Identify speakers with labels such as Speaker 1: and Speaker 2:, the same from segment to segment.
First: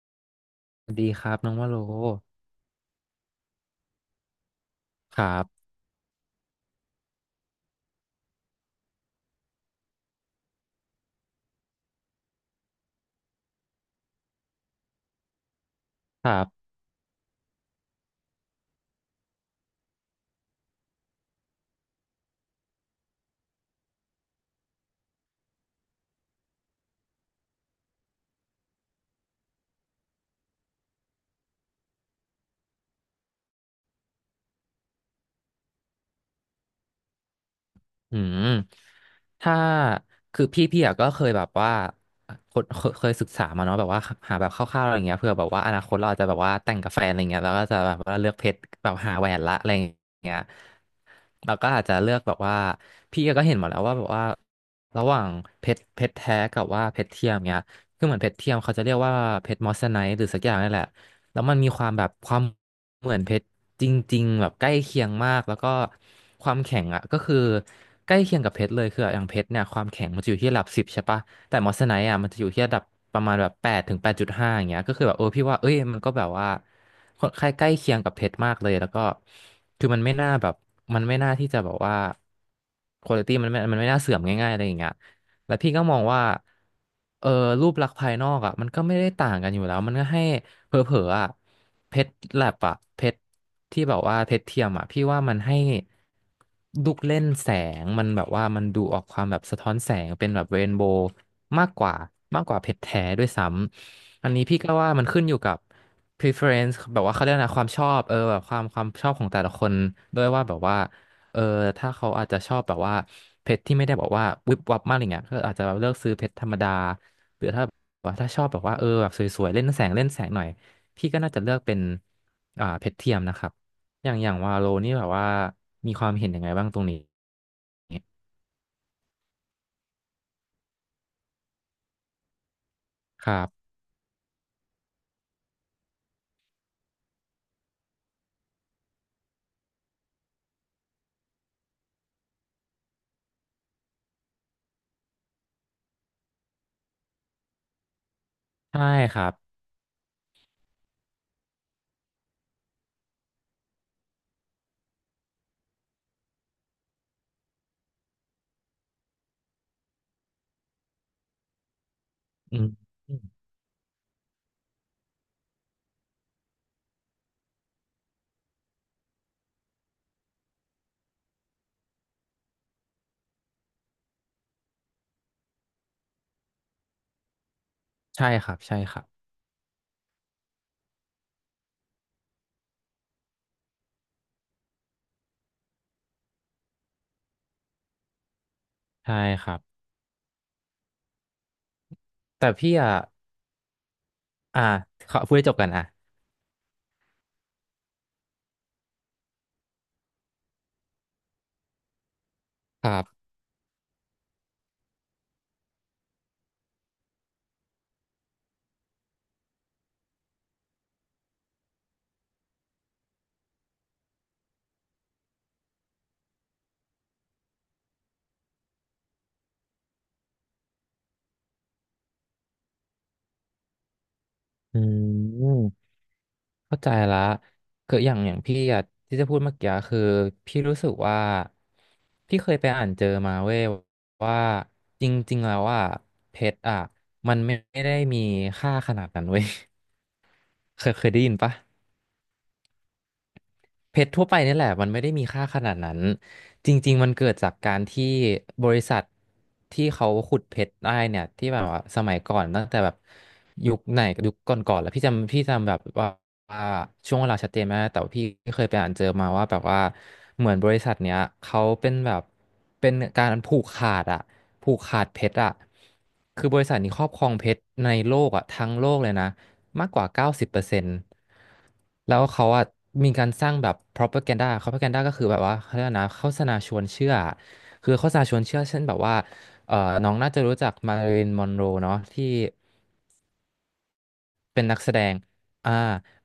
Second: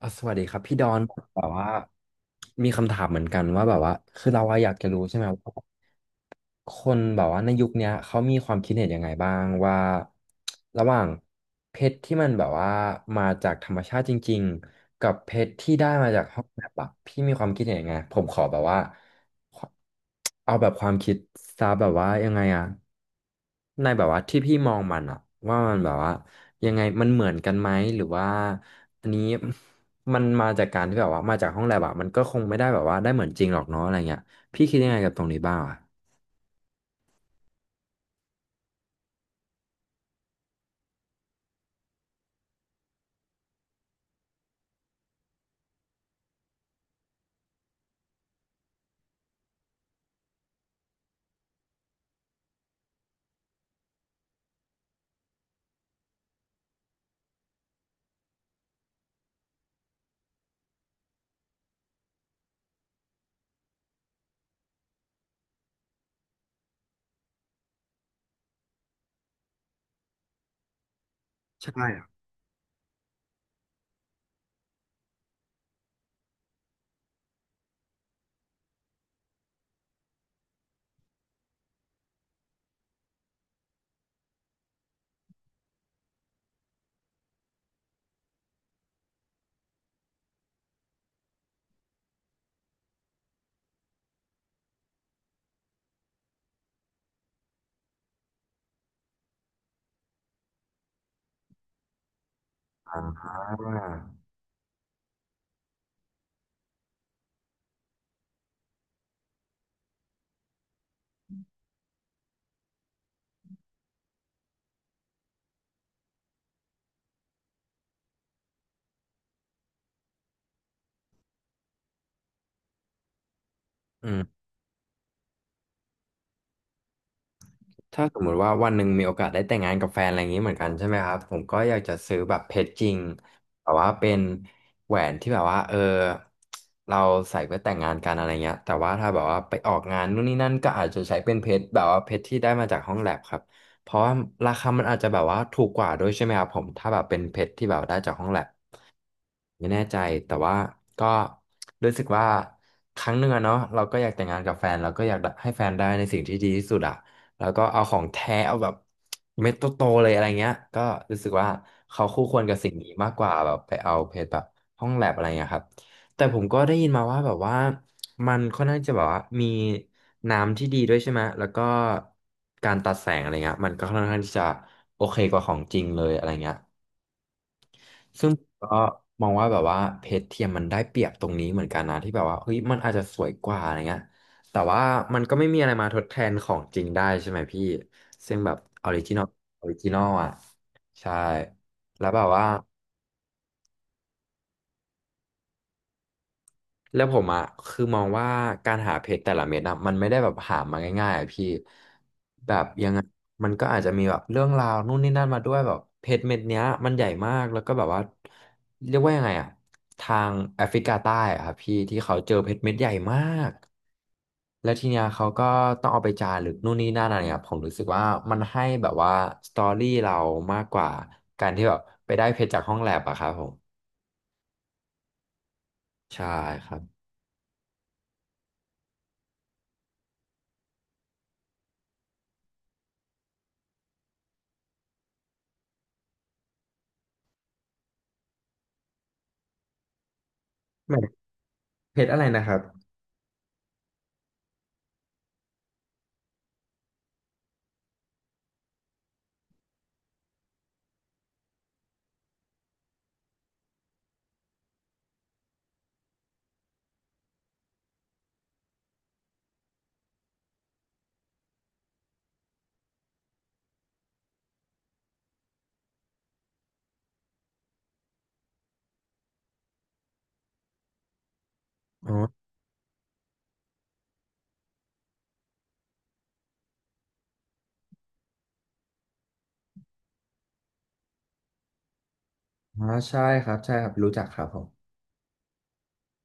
Speaker 1: อ่ะสวัสดีครับพี่ด
Speaker 2: ส
Speaker 1: อ
Speaker 2: วัส
Speaker 1: น
Speaker 2: ดีครับ
Speaker 1: แบบ
Speaker 2: น้อง
Speaker 1: ว่า
Speaker 2: ว่าโล
Speaker 1: มีคำถามเหมือนกันว่าแบบว่าคือเราอะอยากจะรู้ใช่
Speaker 2: ค
Speaker 1: ไหม
Speaker 2: รั
Speaker 1: ว่า
Speaker 2: บ
Speaker 1: คนแบบว่าในยุคเนี้ยเขามีความคิดเห็นยังไงบ้างว่าระหว่างเพชรที่มันแบบว่ามาจากธรรมชาติจริงๆกับเพชรที่ได้มาจาก
Speaker 2: ครั
Speaker 1: ห้องแล
Speaker 2: บ
Speaker 1: บอะพี่มีความคิดเห็นยังไงผมขอแบบว่าเอาแบบความคิดซาแบบว่ายังไงอะ ในแบบว่าที่พี่มองมันอะว่ามันแบบว่ายังไงมันเหมือนกันไหมหรือว่าอันนี้ มันมาจากการที่แบบว่ามาจากห้องแลบอะมันก็คงไม่ได้แบบว่าได้เหมือนจริงหรอกเนาะอะไรเงี้ยพี่คิดยังไงกับตรงนี้บ้างอะ
Speaker 2: อืมถ้าคือพี่อะก็เคยแบบว่าคนเคยศึกษามาเนาะแบบว่าหาแบบคร่าวๆอะไรเงี้ยเผื่อแบบว่าอนาคตเราอาจจะแบบว่าแต่งกับแฟนอะไรเงี้ยแล้วก็จะแบบว่าเลือกเพชรแบบหาแหวนละอะไรเงี้ยเราก็อาจจะเลือกแบบว่าพี่ก็เห็นหมดแล้วว่าแบบว่าระหว่างเพชรแท้กับว่าเพชรเทียมเงี้ยคือเหมือนเพชรเทียมเขาจะเรียกว่าเพชรมอสไนท์หรือสักอย่างนี่แหละ แล้วมันมีความแบบความเหมือนเพชรจริงๆแบบใกล้เคียงมากแล้วก็ความแข็งอ่ะก็คือใกล้เคียงกับเพชรเลยคืออย่างเพชรเนี่ยความแข็งมันจะอยู่ที่ระดับสิบใช่ปะแต่มอสไนท์อ่ะมันจะอยู่ที่ระดับประมาณแบบ8 ถึง 8.5อย่างเงี้ยก็คือแบบเออพี่ว่าเอ้ยมันก็แบบว่าค่อนข้างใกล้เคียงกับเพชรมากเลยแล้วก็คือมันไม่น่าแบบมันไม่น่าที่จะแบบว่าคุณภาพมันไม่น่าเสื่อมง่ายๆอะไรอย่างเงี้ยแล้วพี่ก็มองว่าเออรูปลักษณ์ภายนอกอ่ะมันก็ไม่ได้ต่างกันอยู่แล้วมันก็ให้ เผลอๆอ่ะเพชรแลบอ่ะเพชรที่แบบว่าเพชรเทียมอ่ะพี่ว่ามันให้ลูกเล่นแสงมันแบบว่ามันดูออกความแบบสะท้อนแสงเป็นแบบเรนโบว์มากกว่ามากกว่าเพชร
Speaker 1: อ่
Speaker 2: แท้ด้วยซ้
Speaker 1: า
Speaker 2: ำอันนี้พี่ก็ว่ามันขึ้นอยู่กับ preference แบบว่าเขาเรียกนะความชอบเออแบบความชอบของแต่ละคนด้วยว่าแบบว่าเออถ้าเขาอาจจะชอบแบบว่าเพชรที่ไม่ได้บอกว่าวิบวับมากอะไรเงี้ยก็อาจจะเลือกซื้อเพชรธรรมดาหรือถ้าแบบว่าถ้าชอบแบบว่าเออแบบสวยๆเล่นแสงเล่นแสงหน่อย พี่ก็น่าจะเลือกเป็นเพชรเทียมนะครับ
Speaker 1: อื
Speaker 2: อย่าง
Speaker 1: ม
Speaker 2: อย่างวาโลนี่แบบว่ามีความเห็นยังไงบ้างตรงนี้
Speaker 1: ถ้าสมมุติว่าวันหนึ่งมีโอกาสได้แต่งงานกับแฟนอะไรอย่างนี้เหมือนกันใช่ไหมครับผมก็อยากจะซื้อแบบเพชรจริง
Speaker 2: ครั
Speaker 1: แบ
Speaker 2: บ
Speaker 1: บว่าเป็นแหวนที่แบบว่าเราใส่เพื่อแต่งงานกันอะไรเงี้ยแต่ว่าถ้าแบบว่าไปออกงานนู่นนี่นั่นก็อาจจะใช้เป็นเพชรแบบว่าเพชรที่ได้มาจากห้องแลบครับเพราะว่าราคามันอาจจะแบบว่าถูกกว่าด้วยใช่ไหมครับผมถ้าแบบเป็นเพชรที่แบบได้จากห้องแลบ
Speaker 2: ใช่ครับ
Speaker 1: ไม่แน่ใจแต่ว่าก็รู้สึกว่าครั้งหนึ่งอะเนาะเราก็อยากแต่งงานกับแฟนเราก็อยากให้แฟนได้ในสิ่งที่ดีที่สุดอะแล้วก็เอาของแท้เอาแบบเม็ดโตๆเลยอะไรเงี้ยก็รู้สึกว่าเขาคู่ควรกั
Speaker 2: อื
Speaker 1: บสิ่งนี้
Speaker 2: ม
Speaker 1: มากกว่าแบบไปเอาเพจแบบห้องแลบอะไรเงี้ยครับแต่ผมก็ได้ยินมาว่าแบบว่ามันค่อนข้างจะแบบว่ามีน้ำที่ดีด้วยใช่ไหมแล้วก็การตัดแสงอะไรเงี้ยมันก็ค่อนข้างที่จะโอเคกว่าของจริงเลยอะไรเงี้ย
Speaker 2: ใช่
Speaker 1: ซึ่ง
Speaker 2: ครับ
Speaker 1: ก็
Speaker 2: ใช่ครับ
Speaker 1: มองว่าแบบว่าเพชรเทียมมันได้เปรียบตรงนี้เหมือนกันนะที่แบบว่าเฮ้ยมันอาจจะสวยกว่าอะไรเงี้ยแต่ว่ามันก็ไม่มีอะไรมาทดแทนของจริงได้ใช่ไหมพี่ซึ่งแบบออริจิ
Speaker 2: ใช่
Speaker 1: นอล
Speaker 2: ครับ
Speaker 1: ออริจินอลอ่ะใช่แล้วแบบว่า
Speaker 2: แต่พี่อ่ะอ่าขอพูดให้จบกันอ่ะ
Speaker 1: แล้วผมอ่ะคือมองว่าการหาเพชรแต่ละเม็ดอ่ะมันไม่ได้แบบหามาง่ายๆอ่ะพี่แบบยั
Speaker 2: ค
Speaker 1: งไง
Speaker 2: รับ
Speaker 1: มันก็อาจจะมีแบบเรื่องราวนู่นนี่นั่นมาด้วยแบบเพชรเม็ดเนี้ยมันใหญ่มากแล้วก็แบบว่าเรียกว่ายังไงอ่ะทางแอฟริกาใต้อ่ะครับพี่ที่เขาเจอเพชรเม็ดใหญ่มากแล้วทีเนี้ยเขาก็ต้องเอาไปจารึกนู่นนี่นั่นอะไรเงี้ยผมรู้สึกว่ามันให้แบบว่าสตอรี่เรามากกว่าการที่แบบไปได้เพชรจากห้องแลบอะครับผม
Speaker 2: อืม
Speaker 1: ใช่ครั
Speaker 2: เข้า
Speaker 1: บ
Speaker 2: ใจละคืออย่างอย่างพี่อะที่จะพูดเมื่อกี้คือพี่รู้สึกว่าพี่เคยไปอ่านเจอมาเว้ยว่าจริงๆแล้วอ่ะเพชรอ่ะมันไม่ได้มีค่าขนาดนั้นเว้ย เค
Speaker 1: แบ
Speaker 2: ยเค
Speaker 1: บ
Speaker 2: ยได้ยินปะ
Speaker 1: เพชรอะไรนะครับ
Speaker 2: เพชรทั่วไปนี่แหละมันไม่ได้มีค่าขนาดนั้นจริงๆมันเกิดจากการที่บริษัทที่เขาขุดเพชรได้เนี่ยที่แบบว่าสมัยก่อนตั้งแต่แบบยุคไหนยุคก่อนๆแล้วพี่จำแบบว่าว่าช่วงเวลาชัดเจนไหมากแต่ว่าพี่เคยไปอ่านเจอมาว่าแบบว่าเหมือนบริษัทเนี้ยเขาเป็นแบบเป็นการผูกขาดอะผูกขาดเพชรอะคือบริษัทนี้ครอบครองเพชรในโลกอะทั้งโลกเลยนะ มากกว่า90%แล้วเขาอะมีการสร้างแบบ propaganda ก็คือแบบว่าเขาเรียกนะโฆษณาชวนเชื่อ คือโฆษณาชวนเชื่อเช่นแบบว่าเอ่อน้องน่าจะรู้จักมาริลมอนโรเนาะที่
Speaker 1: อ๋อใช่ครับใช่ครับรู้จักครับผ
Speaker 2: เป็น
Speaker 1: ม
Speaker 2: นักแสดงอ่า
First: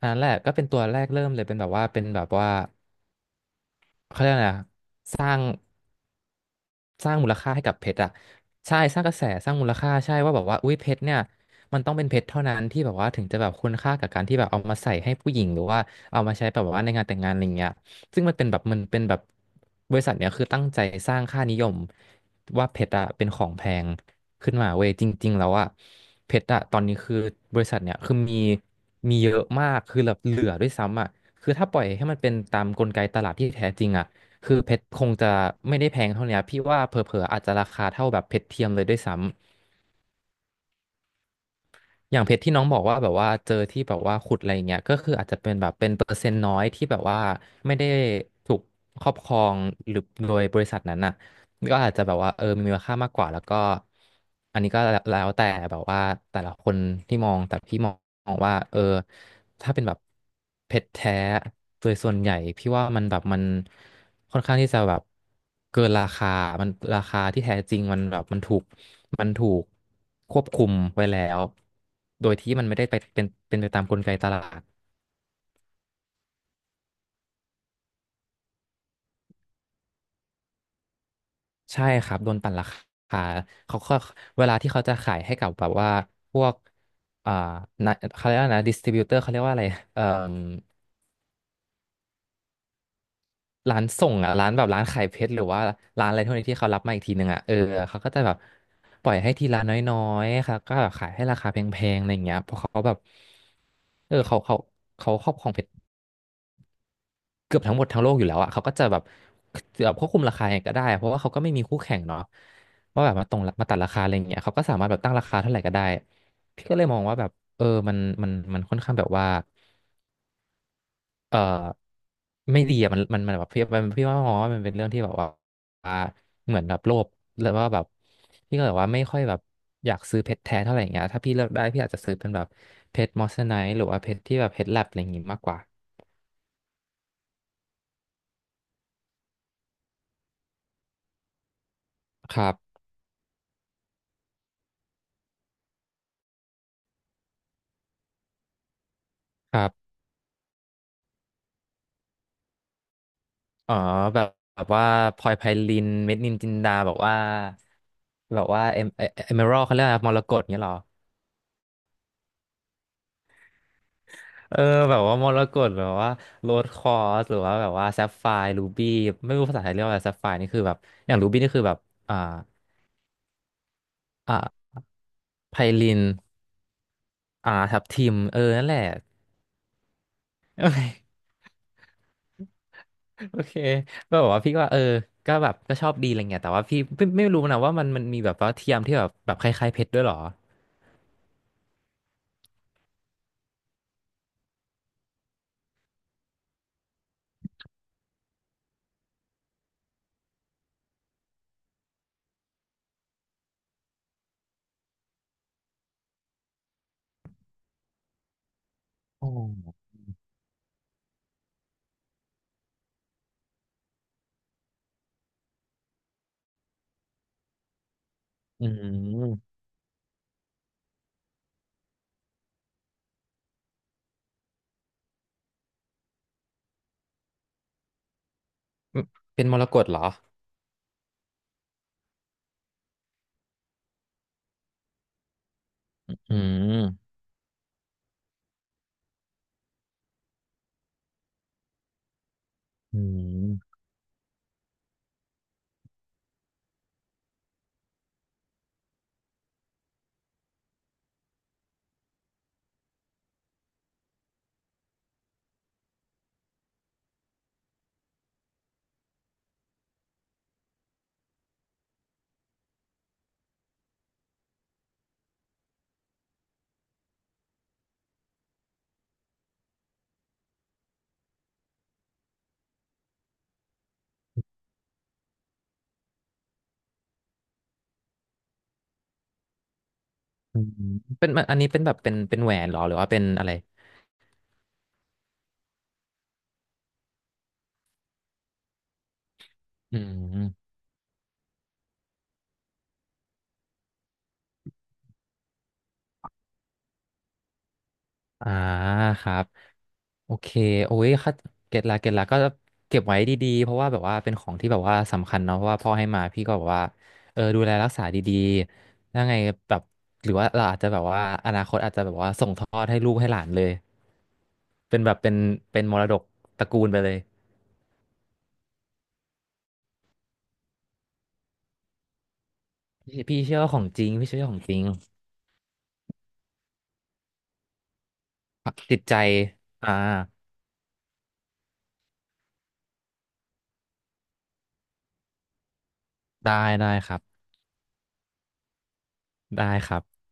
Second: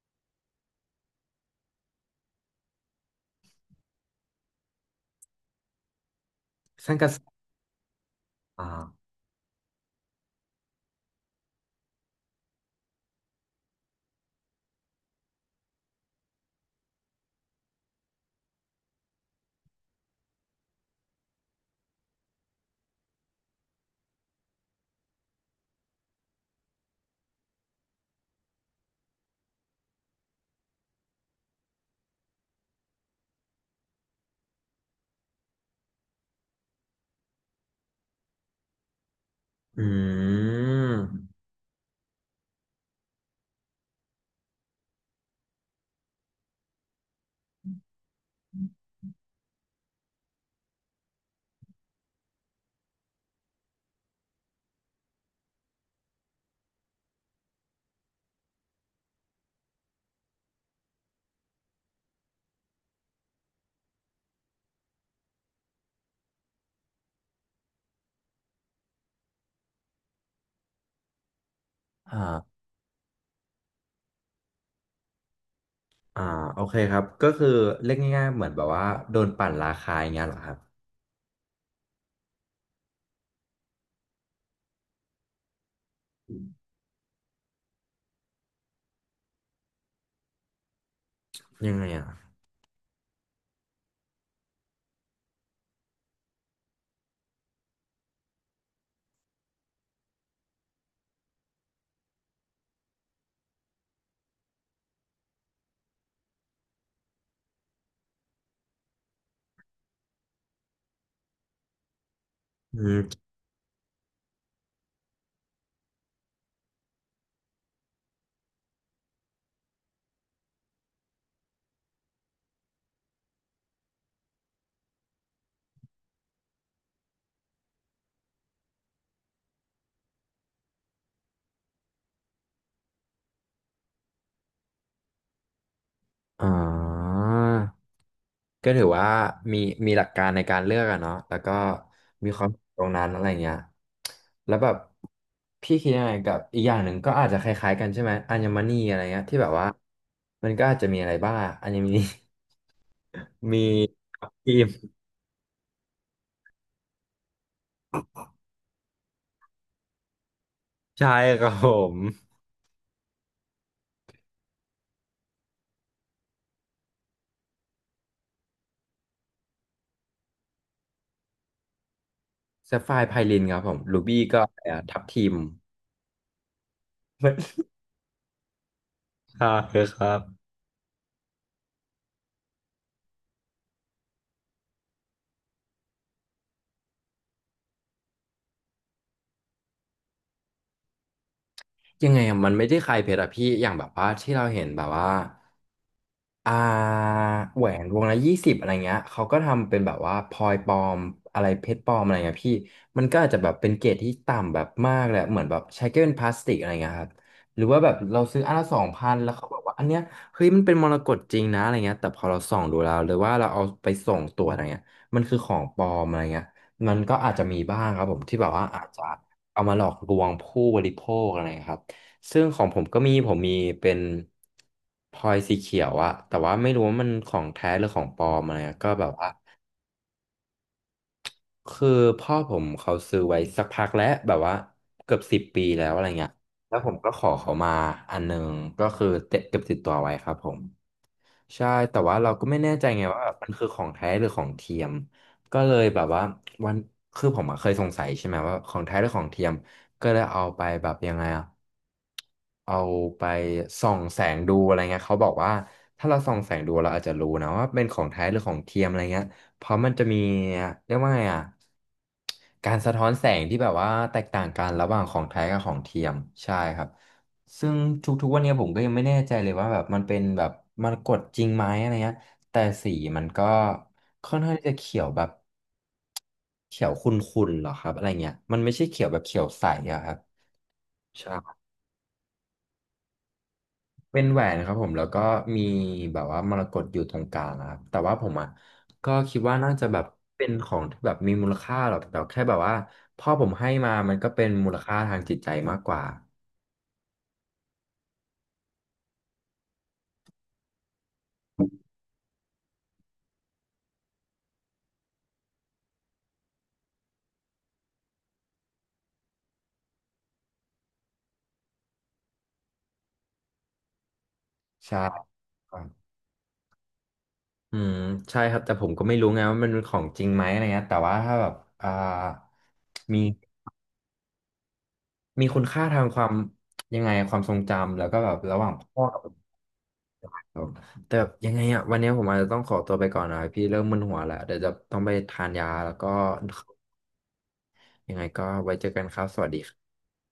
Speaker 2: อันนั้นแหละก็เป็นตัวแรกเริ่มเลยเป็นแบบว่าเป็นแบบว่าเขาเรียกอะไรนะสร้าง
Speaker 1: ซันก
Speaker 2: ส
Speaker 1: ระ
Speaker 2: ร้า
Speaker 1: แส
Speaker 2: งมูลค่าให้กับเพชรอะใช่ส
Speaker 1: อ่า
Speaker 2: ร้างกระแสสร้างมูลค่าใช่ว่าแบบว่าอุ้ยเพชรเนี่ยมันต้องเป็นเพชรเท่านั้นที่แบบว่าถึงจะแบบคุณค่ากับการที่แบบเอามาใส่ให้ผู้หญิงหรือว่าเอามาใช้แบบว่าในงานแต่งงานอะไรเงี้ยซึ่งมันเป็นแบบมันเป็นแบบบริษัทเนี่ยคือตั้งใจสร้างค่านิยมว่าเพชรอะเป็นของแพงขึ้นมาเว้ยจริงๆแล้วอะเพชรอะตอนนี้คือบริษัทเนี่ยคือมีเยอะมากคือแบบเหลือด้วยซ้ำอะคือถ้าปล่อยให้มันเป็นตามกลไกตลาดที่แท้จริงอะ คือเพชรคงจะไม่ได้แพงเท่าเนี้ยพี่ว่าเผลอๆอาจจะราคาเท่าแบบเพชรเทียมเลยด้วยซ้ำ
Speaker 1: อืม
Speaker 2: อย่างเพชรที่น้องบอกว่าแบบว่าเจอที่แบบว่าขุดอะไรอย่างเงี้ยก็คืออาจจะเป็นแบบเป็นเปอร์เซ็นต์น้อยที่แบบว่าไม่ได้ถูกครอบครองหรือโดยบริษัทนั้นน่ะก็อาจจะแบบว่าเออมีมูลค่ามากกว่าแล้วก็อันนี้ก็แล้วแต่แบบว่าแต่ละคนที่มองแต่พี่มองว่าเออถ้าเป็นแบบเพชรแท้โดยส่วนใหญ่พี่ว่ามันแบบมันค่อนข้างที่จะแบบเกินราคามันราคาที่แท้จริงมันแบบมันถูก มันถูกควบคุมไว้แล้ว โดยที่
Speaker 1: อ่า
Speaker 2: มันไม่ได้ไปเป็นไปตามกลไกตลาด
Speaker 1: อ่าโอเคครับก็คือเรียกง่ายๆเหมือนแบบว่าโดนปั่นราคาอย่างเงี้ยเหรอครับ
Speaker 2: ใช่ครับโดนปั่นราคาเขาก็เวลาที่เขาจะขายให้กับแบบว่าพวกอ่านะเขาเรียกว่านะดิสติบิวเตอร์เขาเรียกว่าอะไรเอ่ม
Speaker 1: ยังไงอ่ะ
Speaker 2: ร้านส่งอ่ะร้านแบบร้านขายเพชรหรือว่าร้านอะไรพวกนี้ที่เขารับมาอีกทีหนึ่งอ่ะเออเขาก็จะแบบปล่อยให้ทีละน้อยๆค่ะก็แบบขายให้ราคาแพงๆอะไรอย่างเงี้ยเพราะเขาแบบเออเขาเขาครอบครองเพชร เกือบทั้งหมดทั้งโลกอยู่แล้วอ่ะเขาก็จะแบบควบคุมราคายังไงก็ได้เพราะว่าเขาก็ไม่มีคู่แข่งเนาะ
Speaker 1: อื
Speaker 2: ว่า
Speaker 1: ม
Speaker 2: แบบมาตรงมาตัดราคาอะไรอย่างเงี้ยเขาก็สามารถแบบตั้งราคาเท่าไหร่ก็ได้พี่ก็เลยมองว่าแบบเออมันค่อนข้างแบบว่าเออไม่ดีอ่ะมันแบบพี่มันพี่ว่ามองว่ามันเป็นเรื่องที่แบบว่าเหมือนแบบโลภแล้วว่าแบบพี่ก็แบบว่าไม่ค่อยแบบอยากซื้อเพชรแท้เท่าไหร่อย่างเงี้ยถ้าพี่เลือกได้พี่อาจจะซื้อเป็นแบบเพชรมอสไนท์หรือว่าเพชรที่แบบเพชรแลบอะไรอย่างงี้มากกว่า
Speaker 1: อ่าก็ถือว่ามีมีหลักการในการเลือกอะเนาะแล้วก็มี
Speaker 2: ค
Speaker 1: ควา
Speaker 2: รั
Speaker 1: ม
Speaker 2: บ
Speaker 1: ตรงนั้นอะไรเงี้ยแล้วแบบพี่คิดยังไงกับอีกอย่างหนึ่งก็อาจจะคล้ายๆกันใช่ไหมอัญมณีอะไรเงี้ยที่แบบว่ามันก็อาจจะมีอะไรบ้างอัญ มณี มี
Speaker 2: อ๋อแบบ
Speaker 1: ครี
Speaker 2: แบบ
Speaker 1: ม
Speaker 2: ว่าพลอยไพลินเม็ดนินจินดาแบบว่าแบบว่าเอเมอรัลเขาเรียกอะไรมรกตเงี้ยเหรอ
Speaker 1: ใช่ครับผม
Speaker 2: เออแบบว่ามรกตหรือว่าโรสคอร์สหรือว่าแบบว่าแซฟไฟร์รูบี้ไม่รู้ภาษาไทยเรียกว่าอะไรแซฟไฟร์นี่คือแบบอย่างรูบี้นี่คือแบบอ่า
Speaker 1: แซฟไฟร์ไพลินครับผมรูบี้ก็อะไร
Speaker 2: อ่า
Speaker 1: อะทับทิม
Speaker 2: ไพลินอ่า ทับทิมเออนั่นแหละ
Speaker 1: ใช่ครับ
Speaker 2: โอเคโอเคก็แบบว่าพี่ก็ว่าเออก็แบบก็ชอบดีอะไรเงี้ยแต่ว่าพี่ไม่รู้นะว่ามันมีแบบว่าเทียมที่แบบคล้ายๆเพชรด้วยเหรอ
Speaker 1: ยังไงอะมันไม่ได้คลายเพชรอะพี่อย่างแบบว่าที่เราเห็นแบบว่า อ่าแหวนวงละ20อะไรเงี้ยเขาก็ทำเป็นแบบว่าพลอยปลอมอะไรเพชรปลอมอะไรเงี้ยพี่มันก็อาจจะแบบเป็นเกรดที่ต่ำแบบมากเลยอะเหมือนแบบใช้แค่เป็นพลาสติกอะไรเงี้ยครับหรือว่าแบบเราซื้ออันละ2,000
Speaker 2: อ๋
Speaker 1: แล้
Speaker 2: อ
Speaker 1: วเขาบอกว่าอันเนี้ยเฮ้ยมันเป็นมรกตจริงนะอะไรเงี้ยแต่พอเราส่องดูแล้วหรือว่าเราเอาไปส่งตัวจอะไรเงี้ยมันคือของปลอมอะไรเงี้ยมันก็อาจจะมีบ้างครับผมที่แบบว่า
Speaker 2: อื
Speaker 1: อาจจะ
Speaker 2: ม
Speaker 1: เอามาหลอกลวงผู้บริโภคอะไรครับ ซึ่งของผมก็มีผมมีเป็นพลอยสีเขียวอะแต่ว่าไม่รู้ว่ามันของแท้หรือของปลอมอะไรอะก็
Speaker 2: อื
Speaker 1: แบ
Speaker 2: ม
Speaker 1: บว่า
Speaker 2: เป็นมรกตเหรอ
Speaker 1: คือพ่อผมเขาซื้อไว้สักพักแล้วแบบว่าเกือบ10 ปีแล้วอะไรเงี้ย
Speaker 2: อื
Speaker 1: แล้วผมก็
Speaker 2: ม
Speaker 1: ขอเขามาอันหนึงก็คือเก็บติดตัวไว้ครับผม ใช่แต่ว่าเราก็ไม่แน่ใจ
Speaker 2: อื
Speaker 1: ไงว่าแบบมันคือข
Speaker 2: ม
Speaker 1: องแท้หรือของเทียมก็เลยแบบว่าวันคือผมอะเคยสงสัยใช่ไหมว่าของแท้หรือของเทียมก็เลยเอาไปแบบยังไงอะเอาไปส่องแสงดูอะไรเงี้ยเขาบอกว่าถ้าเราส่องแสงดูเราอาจจะรู้นะว่าเป็นของแท้หรือของเทียมอะไรเงี้ยเพราะมันจะมีเรียกว่าไงอะการสะท้อนแสงที่แบบว่าแตกต่างกันระหว่างของแท้กับของเทียมใช่ครับ ซึ่งทุกๆวันเนี้ยผมก็ยังไม่แน่ใจเลยว่าแบบมันเป็นแบบมันกดจริงไหมอะไรเงี้ยแต่สีมันก็ค่อนข้างที่จะเขียวแบบเขียวขุ่นๆหรอครับอะไรเงี้ยมันไม่ใช่เขียวแบบเขียวใสอะครับ
Speaker 2: อืมเป็นมันอัน
Speaker 1: ใช่
Speaker 2: นี้เป็นแบบเป็นแหวนเหรอหรือว่าเป็นอะไร
Speaker 1: เป็นแหวนครับผมแล้วก็มีแบบว่ามรกตอยู่ตรงกลางนะครับแต่ว่าผมอ่ะก็คิดว่าน่าจะ
Speaker 2: อื
Speaker 1: แบบเป็นข
Speaker 2: ม
Speaker 1: องที่แบบมีมูลค่าหรอกแต่แค่แบบว่าพ่อผมให้มามันก็เป็นมูลค่าทางจิตใจมากกว่า
Speaker 2: อ่าครับโอเคโอ้ยค่ะเก็ตละก็เก็บไว้ดีๆเพราะว่าแบบว่าเป็นของที่แบบว่าสำคัญเนาะเพราะว่าพ่อให้มาพี่ก็แบบว่าเออดูแลรักษาดีๆยังไงแบบหรือว่าเราอาจจะแบบว่าอนาคตอาจจะแบบว่าส่งทอดให้ลูกให้หลานเลย
Speaker 1: ใช่
Speaker 2: เป็นแบบเป็นมรดกตระกูลไปเลย
Speaker 1: อืมใช่ครับแต่ผมก็ไม่รู้ไงว่ามันเป็นของจริงไหมอะไรเงี้ยแต่ว่าถ้าแบบอ่า
Speaker 2: พี่
Speaker 1: มี
Speaker 2: พี่เชื่อว่าของจริงพี่เชื่อว่าของจริง
Speaker 1: มีคุณค่าทางความยังไงความทรงจำแล้วก็แบบระหว่าง
Speaker 2: จิ
Speaker 1: พ่
Speaker 2: ต
Speaker 1: อ
Speaker 2: ใจ
Speaker 1: กับผม
Speaker 2: อ่า
Speaker 1: แต่แบบยังไงอ่ะวันนี้ผมอาจจะต้องขอตัวไปก่อนนะพี่เริ่มมึนหัวแล้วเดี๋ยวจะต้องไปทานยาแล้วก็
Speaker 2: ได้ได้ครับ
Speaker 1: ยังไงก็ไว้เจอกันครับสวัสดี
Speaker 2: ได้ครับ